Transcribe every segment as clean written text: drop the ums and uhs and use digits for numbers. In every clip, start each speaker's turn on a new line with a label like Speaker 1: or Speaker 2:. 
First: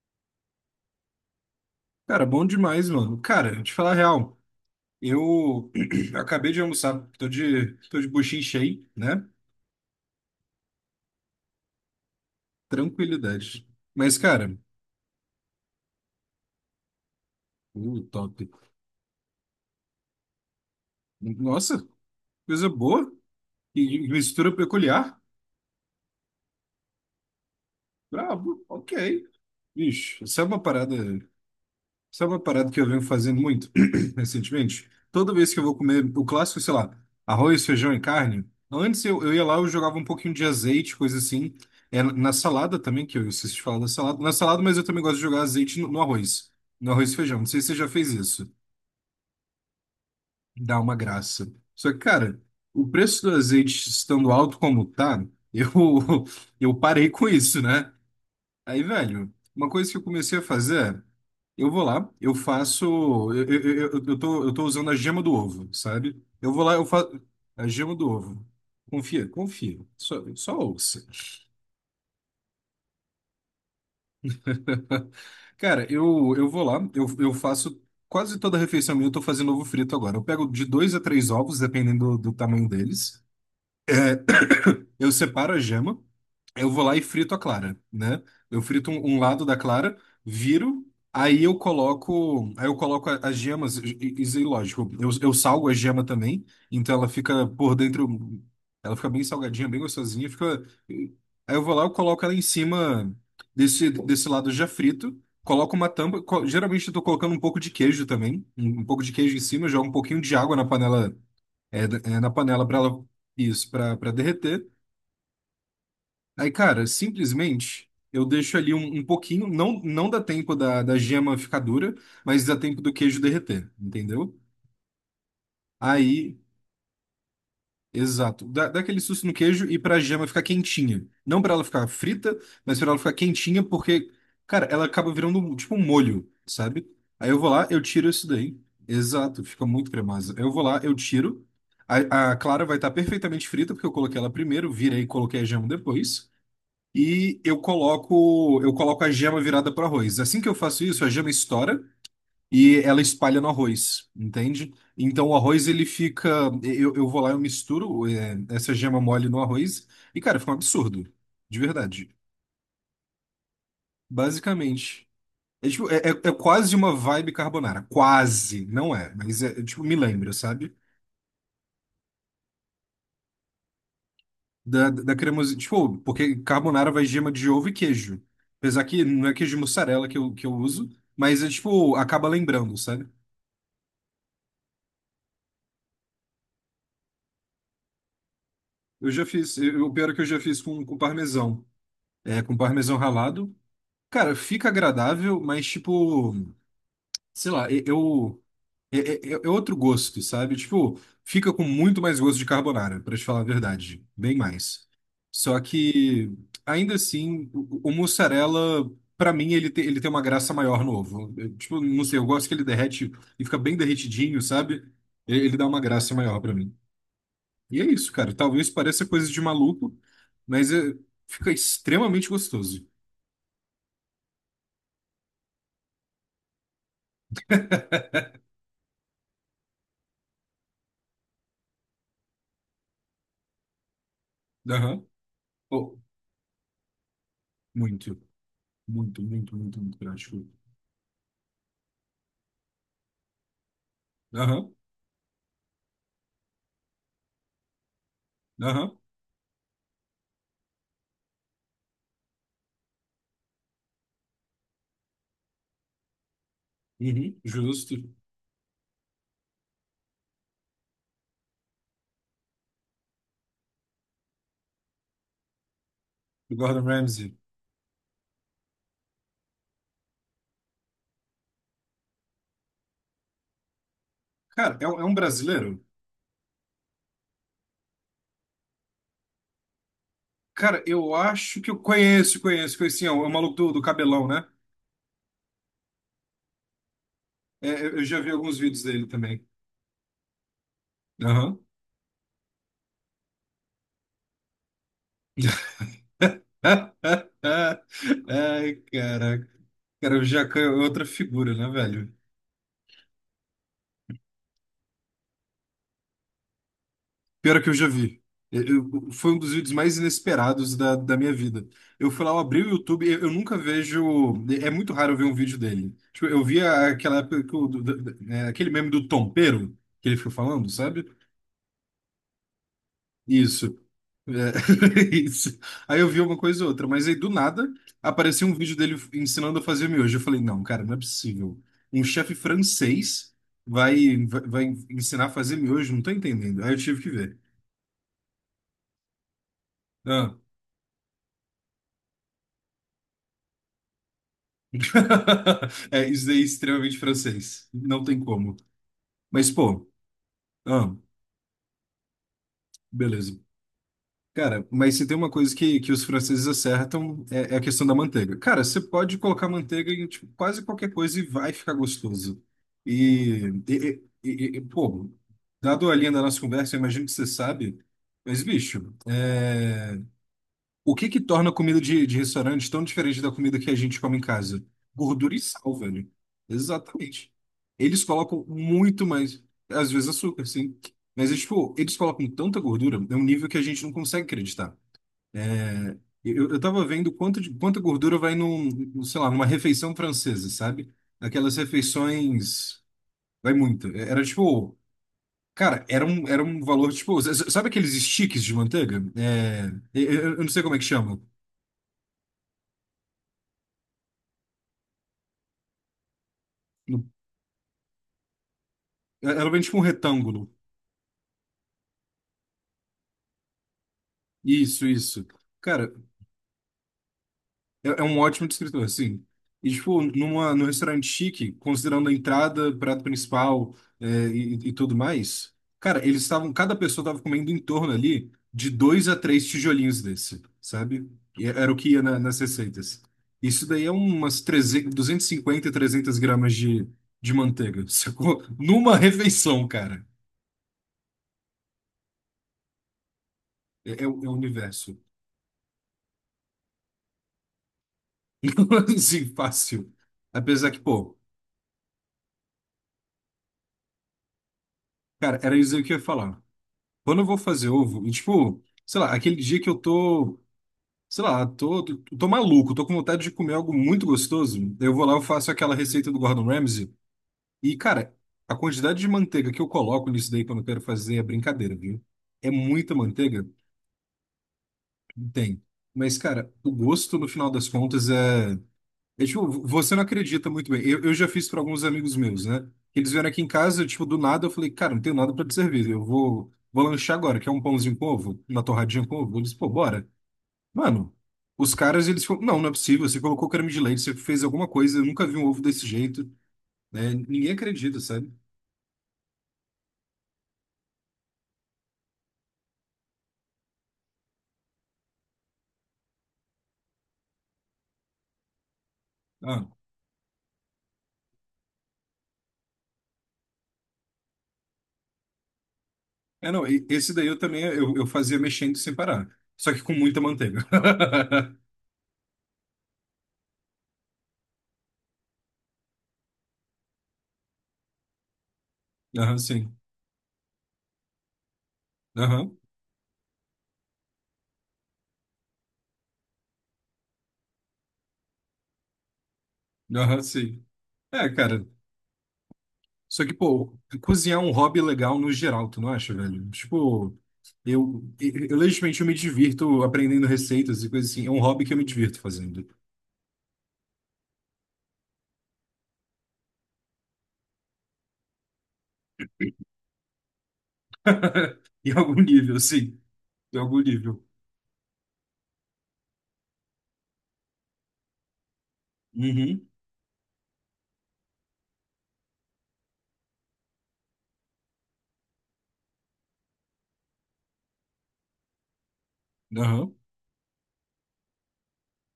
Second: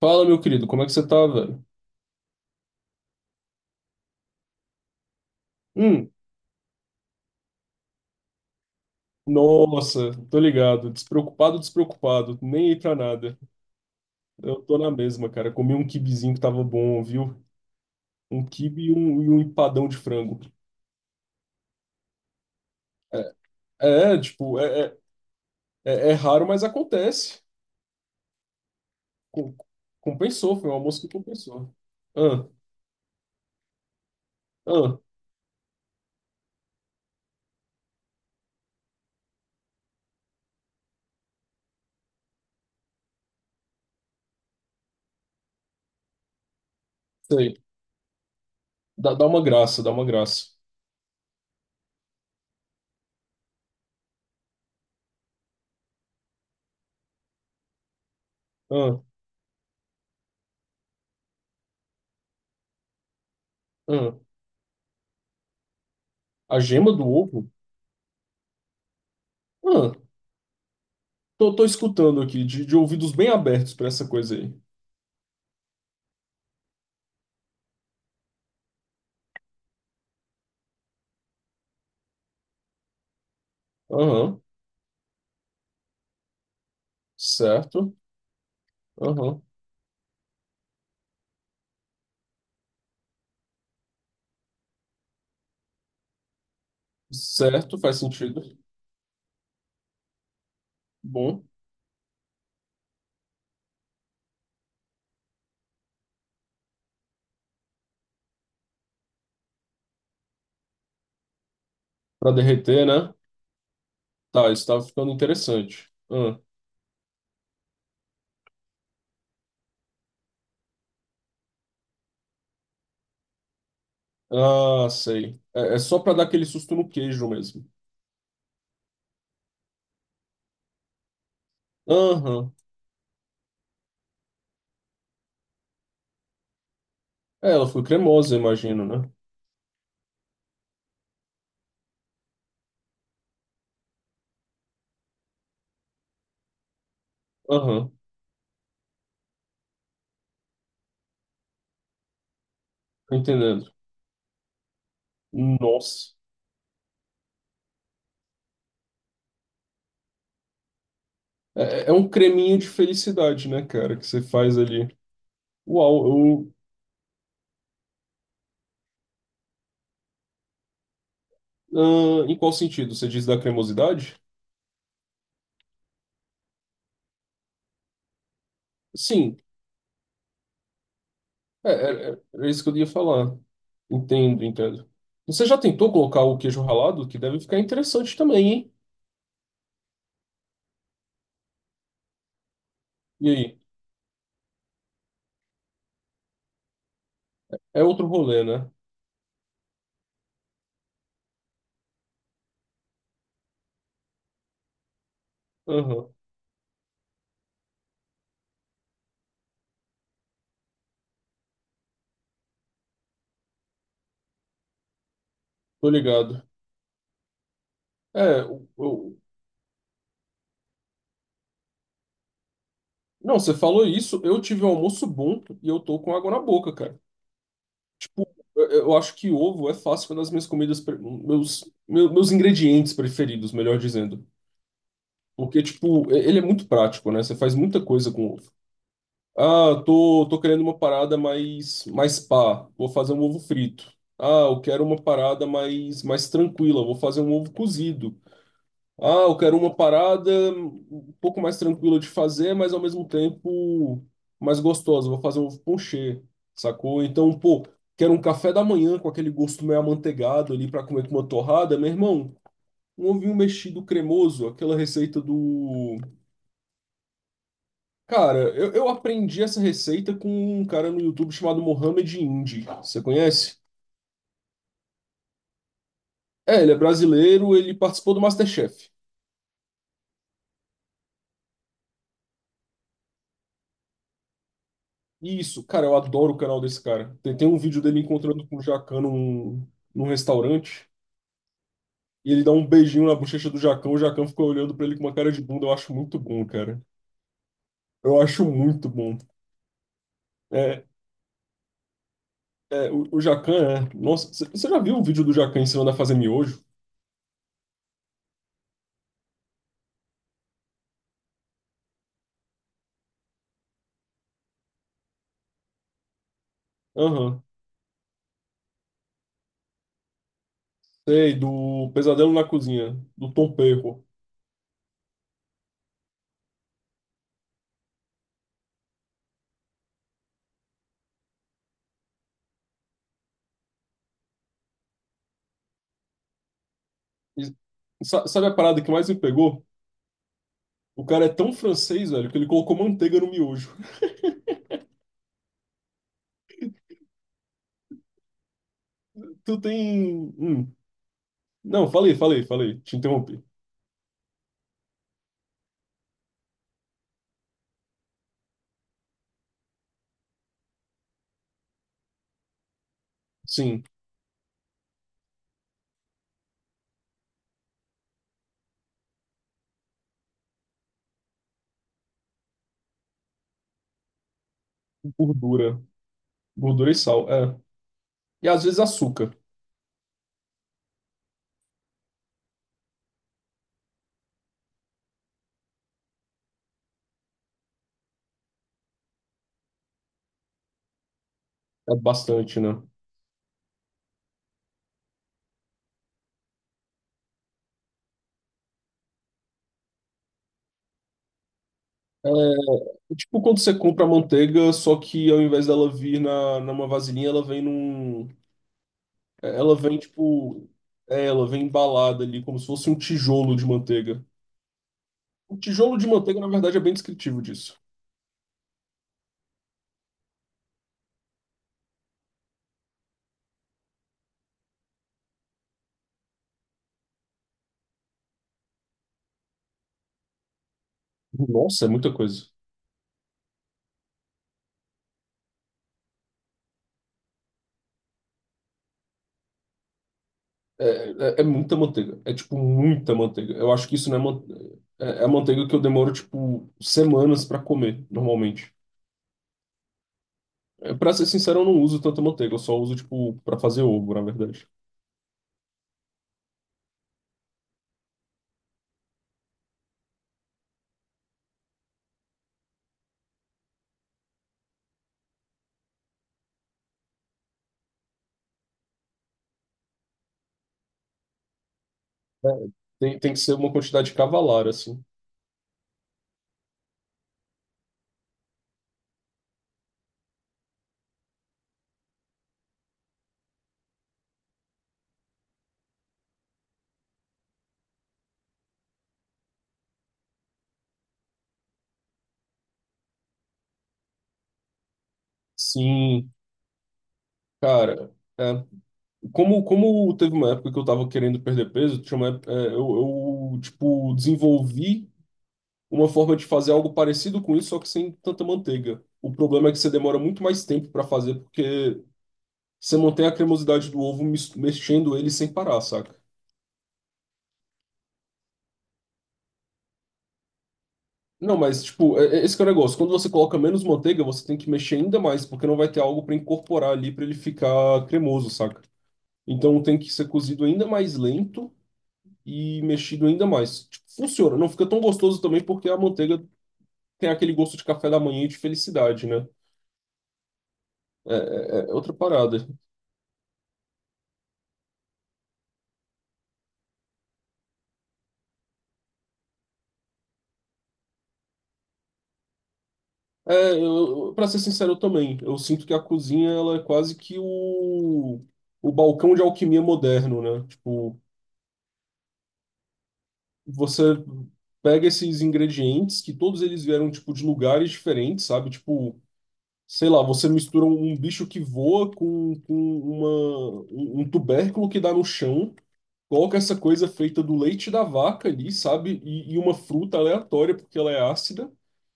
Speaker 1: Fala, meu querido, como é que você tá, velho?
Speaker 2: Cara, bom demais, mano. Cara, te falar a real, eu
Speaker 1: Hum.
Speaker 2: acabei de almoçar, tô de buchinho cheio, né?
Speaker 1: Nossa, tô ligado. Despreocupado, despreocupado. Nem aí pra nada.
Speaker 2: Tranquilidade. Mas,
Speaker 1: Eu
Speaker 2: cara,
Speaker 1: tô na mesma, cara. Comi um kibizinho que tava bom, viu?
Speaker 2: top.
Speaker 1: Um quibe e um empadão de frango.
Speaker 2: Nossa, coisa boa e
Speaker 1: É, é,
Speaker 2: mistura
Speaker 1: tipo, é,
Speaker 2: peculiar.
Speaker 1: é, é é raro, mas acontece.
Speaker 2: Brabo, ok.
Speaker 1: Com-
Speaker 2: Bicho, isso é
Speaker 1: Compensou,
Speaker 2: uma
Speaker 1: foi um
Speaker 2: parada.
Speaker 1: almoço que compensou.
Speaker 2: Sabe uma
Speaker 1: Ah,
Speaker 2: parada que eu venho fazendo muito recentemente?
Speaker 1: ah,
Speaker 2: Toda vez que eu vou comer o clássico, sei lá, arroz, feijão e carne, antes eu ia lá, eu jogava um pouquinho de azeite, coisa assim. É, na salada também, que eu esqueci de falar da salada. Na salada, mas eu também gosto de jogar azeite no arroz. No arroz e feijão. Não
Speaker 1: sei.
Speaker 2: sei se você já fez isso.
Speaker 1: Dá uma graça, dá uma graça.
Speaker 2: Dá uma graça. Só que, cara, o preço do azeite estando alto como tá, eu, eu parei com isso, né? Aí,
Speaker 1: Ah,
Speaker 2: velho, uma coisa que eu comecei a fazer, eu vou lá, eu faço. Eu, eu, eu, eu
Speaker 1: ah.
Speaker 2: tô, eu tô usando a gema do ovo, sabe? Eu
Speaker 1: A
Speaker 2: vou lá, eu
Speaker 1: gema do
Speaker 2: faço.
Speaker 1: ovo?
Speaker 2: A gema do ovo. Confia, confia.
Speaker 1: Ah,
Speaker 2: Só, só ouça.
Speaker 1: tô, tô escutando aqui, de ouvidos bem abertos pra essa coisa aí.
Speaker 2: Cara, eu vou lá, eu faço quase toda a refeição minha, eu tô fazendo ovo frito agora. Eu pego de dois a três ovos, dependendo do tamanho deles.
Speaker 1: Aham,
Speaker 2: Eu separo a gema. Eu vou lá e frito a clara,
Speaker 1: certo.
Speaker 2: né? Eu frito um
Speaker 1: Aham.
Speaker 2: lado da clara, viro, aí eu coloco as gemas, isso é lógico. Eu salgo a gema também, então ela fica por
Speaker 1: Certo, faz
Speaker 2: dentro,
Speaker 1: sentido.
Speaker 2: ela fica bem salgadinha, bem gostosinha, fica.
Speaker 1: Bom.
Speaker 2: Aí eu vou lá, eu coloco ela em cima desse lado já frito, coloco uma tampa, geralmente eu tô colocando um pouco de queijo também, um pouco de queijo em cima, jogo um pouquinho de água na panela, na
Speaker 1: Pra
Speaker 2: panela para
Speaker 1: derreter,
Speaker 2: ela,
Speaker 1: né?
Speaker 2: isso, para
Speaker 1: Tá, isso
Speaker 2: derreter.
Speaker 1: tá ficando interessante.
Speaker 2: Aí, cara, simplesmente eu deixo ali um pouquinho, não, não dá tempo da gema ficar dura, mas dá tempo do queijo derreter, entendeu?
Speaker 1: Ah, ah, sei. É, é só pra dar
Speaker 2: Aí,
Speaker 1: aquele susto no queijo mesmo.
Speaker 2: exato, dá aquele susto no queijo e pra gema ficar quentinha. Não pra ela ficar frita,
Speaker 1: Aham.
Speaker 2: mas pra ela ficar quentinha, porque, cara, ela acaba virando tipo um molho, sabe? Aí eu vou
Speaker 1: É,
Speaker 2: lá,
Speaker 1: ela
Speaker 2: eu
Speaker 1: foi
Speaker 2: tiro isso
Speaker 1: cremosa,
Speaker 2: daí.
Speaker 1: imagino, né?
Speaker 2: Exato, fica muito cremosa. Eu vou lá, eu tiro. A clara vai estar perfeitamente frita, porque eu coloquei ela primeiro, virei e coloquei a gema depois. e eu
Speaker 1: Aham,
Speaker 2: coloco eu coloco a gema virada para o arroz. Assim que eu faço isso, a gema estoura e ela
Speaker 1: tô
Speaker 2: espalha no
Speaker 1: entendendo.
Speaker 2: arroz, entende? Então o arroz ele
Speaker 1: Nossa.
Speaker 2: fica, eu vou lá eu misturo essa gema mole no arroz e, cara, fica um absurdo, de
Speaker 1: É, é é um
Speaker 2: verdade.
Speaker 1: creminho de felicidade, né, cara, que você faz ali.
Speaker 2: Basicamente. É, tipo,
Speaker 1: Uau,
Speaker 2: é
Speaker 1: eu...
Speaker 2: quase uma vibe carbonara, quase, não é, mas tipo, me lembra, sabe?
Speaker 1: ah, em qual sentido? Você diz da cremosidade?
Speaker 2: Da cremosinha. Tipo, porque carbonara vai gema de ovo e queijo. Apesar que não é
Speaker 1: Sim.
Speaker 2: queijo de mussarela que eu uso, mas é
Speaker 1: É,
Speaker 2: tipo,
Speaker 1: é, é
Speaker 2: acaba
Speaker 1: é isso que
Speaker 2: lembrando,
Speaker 1: eu ia
Speaker 2: sabe?
Speaker 1: falar. Entendo, entendo. Você já tentou colocar o queijo ralado? Que deve ficar interessante também, hein?
Speaker 2: Eu já fiz. O pior é que eu já fiz com parmesão. É, com parmesão
Speaker 1: E
Speaker 2: ralado.
Speaker 1: aí?
Speaker 2: Cara, fica agradável, mas tipo, sei lá,
Speaker 1: É outro
Speaker 2: eu.
Speaker 1: rolê, né?
Speaker 2: É, é outro gosto, sabe? Tipo, fica com muito mais gosto de carbonara, pra te falar a verdade. Bem mais. Só
Speaker 1: Aham,
Speaker 2: que, ainda assim, o mussarela, pra mim, ele tem uma graça maior no ovo. Eu, tipo, não sei, eu gosto que ele derrete e fica bem derretidinho, sabe? Ele dá uma
Speaker 1: tô
Speaker 2: graça maior
Speaker 1: ligado.
Speaker 2: pra mim. E é isso, cara.
Speaker 1: É, eu,
Speaker 2: Talvez pareça
Speaker 1: eu-
Speaker 2: coisa de maluco, mas é- fica extremamente gostoso.
Speaker 1: Não, você falou isso, eu tive um almoço bom e eu tô com água na boca, cara. Tipo, eu acho que ovo é fácil, é uma das minhas comidas, meus ingredientes preferidos, melhor dizendo.
Speaker 2: Aham.
Speaker 1: Porque,
Speaker 2: Oh,
Speaker 1: tipo, ele é muito prático, né? Você faz muita coisa
Speaker 2: muito,
Speaker 1: com ovo.
Speaker 2: muito, muito,
Speaker 1: Ah,
Speaker 2: muito,
Speaker 1: eu
Speaker 2: muito
Speaker 1: tô, tô
Speaker 2: prático.
Speaker 1: querendo uma parada mais, mais pá. Vou fazer um ovo frito. Ah, eu
Speaker 2: Aham,
Speaker 1: quero uma parada mais, mais tranquila. Vou fazer um ovo cozido.
Speaker 2: aham.
Speaker 1: Ah, eu quero uma parada um pouco mais tranquila de fazer, mas ao mesmo tempo mais gostosa. Vou fazer um ovo ponchê, sacou? Então,
Speaker 2: Uhum,
Speaker 1: pô,
Speaker 2: justo.
Speaker 1: quero um café da manhã com aquele gosto meio amanteigado ali pra comer com uma torrada. Meu irmão, um ovinho mexido cremoso, aquela receita do...
Speaker 2: Do Gordon Ramsay.
Speaker 1: Cara, eu aprendi essa receita com um cara no YouTube chamado Mohamed Indy. Você conhece?
Speaker 2: Cara, é, é um brasileiro?
Speaker 1: É, ele é brasileiro, ele participou do MasterChef.
Speaker 2: Cara, eu acho que eu conheço, conheço, conheço. É o é o maluco do cabelão, né?
Speaker 1: Isso, cara, eu adoro o canal desse cara. Tem, tem um
Speaker 2: É,
Speaker 1: vídeo
Speaker 2: eu
Speaker 1: dele
Speaker 2: eu já vi
Speaker 1: encontrando com
Speaker 2: alguns
Speaker 1: o
Speaker 2: vídeos
Speaker 1: Jacan
Speaker 2: dele também.
Speaker 1: num restaurante.
Speaker 2: Aham.
Speaker 1: E ele dá um beijinho na bochecha do Jacan, o Jacan ficou olhando pra ele com uma cara de bunda. Eu acho muito bom, cara. Eu acho
Speaker 2: Ai,
Speaker 1: muito bom.
Speaker 2: caraca. Cara, o Jacan é
Speaker 1: É,
Speaker 2: outra figura, né, velho?
Speaker 1: o Jacan é... Nossa, você já viu o vídeo do Jacan ensinando a fazer miojo?
Speaker 2: Pior que eu já vi. Foi um dos vídeos mais inesperados da minha vida. Eu fui lá, eu abri o YouTube, eu nunca vejo. É muito raro eu ver um vídeo dele. Tipo, eu via aquela época
Speaker 1: Aham.
Speaker 2: que o- do- do- né, aquele meme do Tompeiro que ele ficou falando, sabe?
Speaker 1: Sei, do Pesadelo na Cozinha, do Tom
Speaker 2: Isso.
Speaker 1: Perro.
Speaker 2: É, isso. Aí eu vi uma coisa ou outra, mas aí do nada apareceu um vídeo dele ensinando a fazer miojo. Eu falei, não, cara, não é possível. Um chefe francês vai ensinar a fazer miojo? Não tô entendendo. Aí eu tive que ver.
Speaker 1: Sabe a parada que mais me pegou?
Speaker 2: Ah.
Speaker 1: O cara é tão francês, velho, que ele colocou manteiga no miojo.
Speaker 2: É, isso daí é extremamente francês. Não tem como. Mas,
Speaker 1: Tu
Speaker 2: pô,
Speaker 1: tem. Hum.
Speaker 2: ah,
Speaker 1: Não, falei, falei, falei. Te
Speaker 2: beleza.
Speaker 1: interrompi.
Speaker 2: Cara, mas se tem uma coisa que os franceses acertam é a questão da manteiga. Cara, você pode colocar manteiga em tipo, quase qualquer coisa e vai ficar gostoso.
Speaker 1: Sim,
Speaker 2: Pô, dado a linha da nossa conversa, eu imagino que você sabe, mas bicho, é, o que que torna a comida de restaurante tão diferente da comida que a gente come em casa? Gordura e sal,
Speaker 1: gordura.
Speaker 2: velho.
Speaker 1: Gordura e sal,
Speaker 2: Exatamente.
Speaker 1: é.
Speaker 2: Eles colocam
Speaker 1: E às vezes
Speaker 2: muito
Speaker 1: açúcar.
Speaker 2: mais, às vezes açúcar, sim. Mas, é, tipo, eles colocam tanta gordura, é um nível que a gente não consegue acreditar. É, eu tava vendo quanta gordura vai num, sei lá, numa refeição francesa, sabe? Aquelas
Speaker 1: É bastante,
Speaker 2: refeições.
Speaker 1: né?
Speaker 2: Vai muito. É, era tipo. Cara, era um valor tipo. Sabe aqueles sticks de manteiga? É, eu não sei como é que chama.
Speaker 1: É tipo quando você compra manteiga, só que ao invés dela vir numa
Speaker 2: No-
Speaker 1: vasilhinha, ela vem num...
Speaker 2: É, ela
Speaker 1: É,
Speaker 2: vem tipo
Speaker 1: ela
Speaker 2: um
Speaker 1: vem,
Speaker 2: retângulo.
Speaker 1: tipo... É, ela vem embalada ali, como se fosse um tijolo de manteiga.
Speaker 2: Isso, isso.
Speaker 1: O
Speaker 2: Cara,
Speaker 1: tijolo de manteiga, na verdade, é bem descritivo disso.
Speaker 2: É um ótimo descritor, assim. E, tipo, num restaurante chique, considerando a entrada, prato principal, e, tudo mais, cara, eles estavam, cada pessoa estava comendo em torno ali de dois a três tijolinhos desse, sabe? E é, era o
Speaker 1: Nossa, é
Speaker 2: que ia
Speaker 1: muita
Speaker 2: nas
Speaker 1: coisa.
Speaker 2: receitas. Isso daí é umas 300, 250, 300 gramas de manteiga, sacou? Numa refeição, cara.
Speaker 1: É, é muita manteiga. É, tipo, muita manteiga. Eu acho
Speaker 2: É,
Speaker 1: que
Speaker 2: é,
Speaker 1: isso não é,
Speaker 2: o é o
Speaker 1: man...
Speaker 2: universo.
Speaker 1: é, é manteiga que eu demoro, tipo, semanas pra comer, normalmente.
Speaker 2: Assim, fácil. Apesar que,
Speaker 1: É, pra
Speaker 2: pô,
Speaker 1: ser sincero, eu não uso tanta manteiga. Eu só uso, tipo, pra fazer ovo, na verdade.
Speaker 2: cara, era isso aí que eu ia falar. Quando eu vou fazer ovo, e, tipo, sei lá, aquele dia que eu tô, sei lá, tô maluco, tô com vontade de comer algo muito gostoso, eu vou lá, eu faço aquela receita do Gordon Ramsay, e, cara, a quantidade de manteiga que eu coloco nisso daí quando eu quero fazer é brincadeira, viu?
Speaker 1: É,
Speaker 2: É muita
Speaker 1: tem, tem que
Speaker 2: manteiga?
Speaker 1: ser uma quantidade cavalar, assim.
Speaker 2: Tem. Mas, cara, o gosto, no final das contas, é. É, tipo, você não acredita muito bem. Eu já fiz para alguns amigos meus, né? Eles vieram aqui em casa, tipo, do nada, eu falei, cara, não tenho nada para te servir. Eu vou lanchar agora, quer um pãozinho com ovo? Uma torradinha com ovo? Eles, pô, bora. Mano, os caras, eles falaram, não, não é possível, você colocou creme de leite, você fez alguma coisa, eu nunca vi um ovo desse jeito,
Speaker 1: Sim,
Speaker 2: né? Ninguém acredita,
Speaker 1: cara,
Speaker 2: sabe?
Speaker 1: é. Como, como teve uma época que eu tava querendo perder peso, tinha uma época- é, tipo, desenvolvi uma forma de fazer algo parecido com isso, só que sem tanta manteiga. O
Speaker 2: Ah,
Speaker 1: problema é que você demora muito mais tempo pra fazer, porque... Você mantém a cremosidade do ovo mexendo ele sem parar, saca?
Speaker 2: é, não, esse daí eu também, eu fazia mexendo sem parar, só que com muita manteiga.
Speaker 1: Não, mas, tipo, esse que é o negócio. Quando você coloca menos manteiga, você tem que mexer ainda mais, porque não vai ter algo para incorporar ali para ele ficar cremoso, saca?
Speaker 2: Aham, sim.
Speaker 1: Então tem que ser cozido ainda mais lento
Speaker 2: Aham,
Speaker 1: e mexido ainda mais. Tipo, funciona. Não fica tão gostoso também porque a manteiga tem aquele gosto de café da manhã e de felicidade, né?
Speaker 2: aham, sim. É, cara.
Speaker 1: É é outra parada.
Speaker 2: Só que, pô, cozinhar é um hobby legal no geral, tu não acha, velho? Tipo, eu legitimamente eu me divirto aprendendo receitas e coisas assim. É um hobby que eu me divirto fazendo.
Speaker 1: É, pra ser sincero, eu também. Eu sinto que a cozinha, ela é quase que o balcão de alquimia moderno, né? Tipo,
Speaker 2: Em algum nível, sim. Em algum
Speaker 1: você
Speaker 2: nível.
Speaker 1: pega esses ingredientes que todos eles vieram tipo de lugares diferentes, sabe? Tipo,
Speaker 2: Uhum.
Speaker 1: sei lá, você mistura um bicho que voa com uma, um um tubérculo que dá no chão, coloca essa coisa feita do leite da vaca ali, sabe? E uma
Speaker 2: Aham.
Speaker 1: fruta aleatória porque ela é ácida.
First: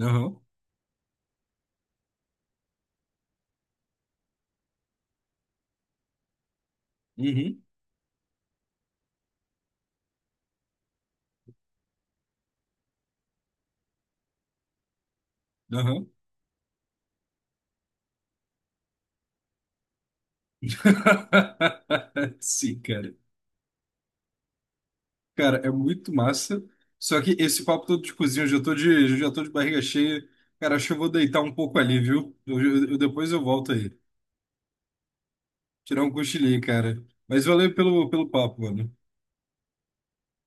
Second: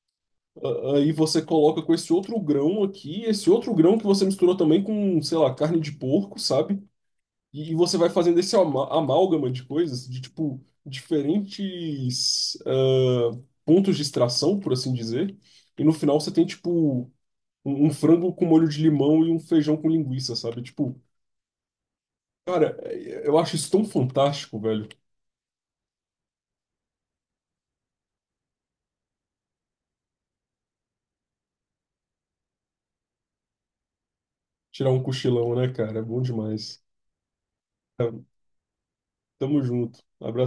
Speaker 2: Aham.
Speaker 1: Aí você coloca com esse outro grão aqui, esse outro grão que você misturou também com, sei lá, carne de porco, sabe?
Speaker 2: Uhum.
Speaker 1: E você vai fazendo esse amálgama de coisas, de tipo, diferentes ah, pontos de extração, por assim dizer. E no
Speaker 2: Aham.
Speaker 1: final você tem, tipo, um frango com molho de limão e um feijão com linguiça, sabe? Tipo, cara,
Speaker 2: Sim, cara.
Speaker 1: eu acho isso tão fantástico, velho.
Speaker 2: Cara, é muito massa. Só que esse papo todo de cozinha, eu já tô de barriga cheia. Cara, acho que eu vou deitar um pouco ali, viu? Depois eu volto aí.
Speaker 1: Tirar um cochilão, né, cara?
Speaker 2: Tirar
Speaker 1: É
Speaker 2: um
Speaker 1: bom
Speaker 2: cochilinho,
Speaker 1: demais.
Speaker 2: cara. Mas valeu
Speaker 1: Tá,
Speaker 2: pelo papo, mano.
Speaker 1: tamo junto. Abraço.